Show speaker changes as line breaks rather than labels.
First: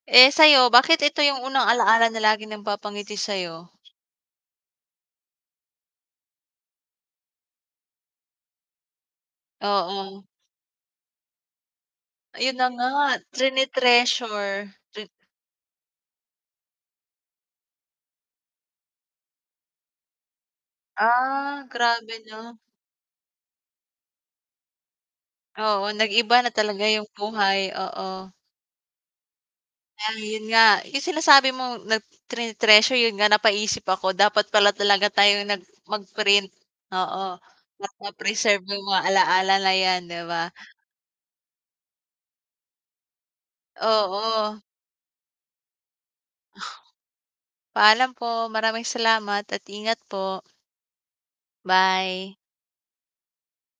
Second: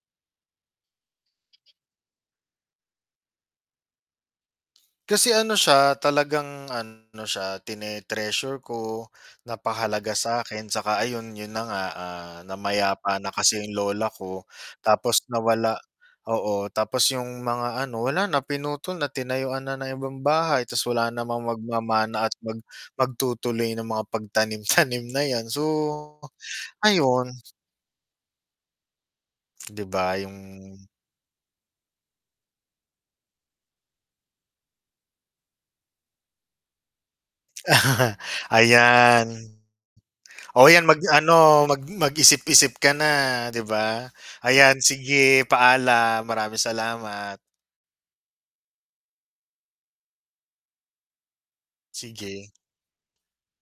Eh, sa'yo bakit ito yung unang alaala na laging nagpapangiti sa'yo?
Kasi ano siya, talagang ano siya, tine-treasure ko, napakahalaga
Oo.
sa'kin 'saka ayun, 'yun na nga, ah,
Ayun na
namayapa
nga,
na kasi yung lola ko
trine-treasure. Tin
tapos nawala oo, tapos yung mga ano, wala na pinutol na tinayuan na ng ibang bahay, ta's wala namang
Ah, grabe
magmamana at
'no.
mag magtutuloy ng mga pagtanim-tanim na yan, so
Oo, nag-iba na talaga yung
ayun.
buhay, oo.
'Di ba?
Ay, 'yun nga
Yung
yung sinasabi mong nag tine-treasure 'yun nga napaisip ako dapat pala talaga tayong nag mag-print, oo, ng ma-preserve yung mga
Ayan.
alaala na yan, 'di ba?
Oh, yan mag-ano, mag mag-isip-isip ka na, 'di ba?
Oo.
Ayan sige paalam, maraming salamat.
Paalam po, maraming salamat at ingat po. Bye.
Sige.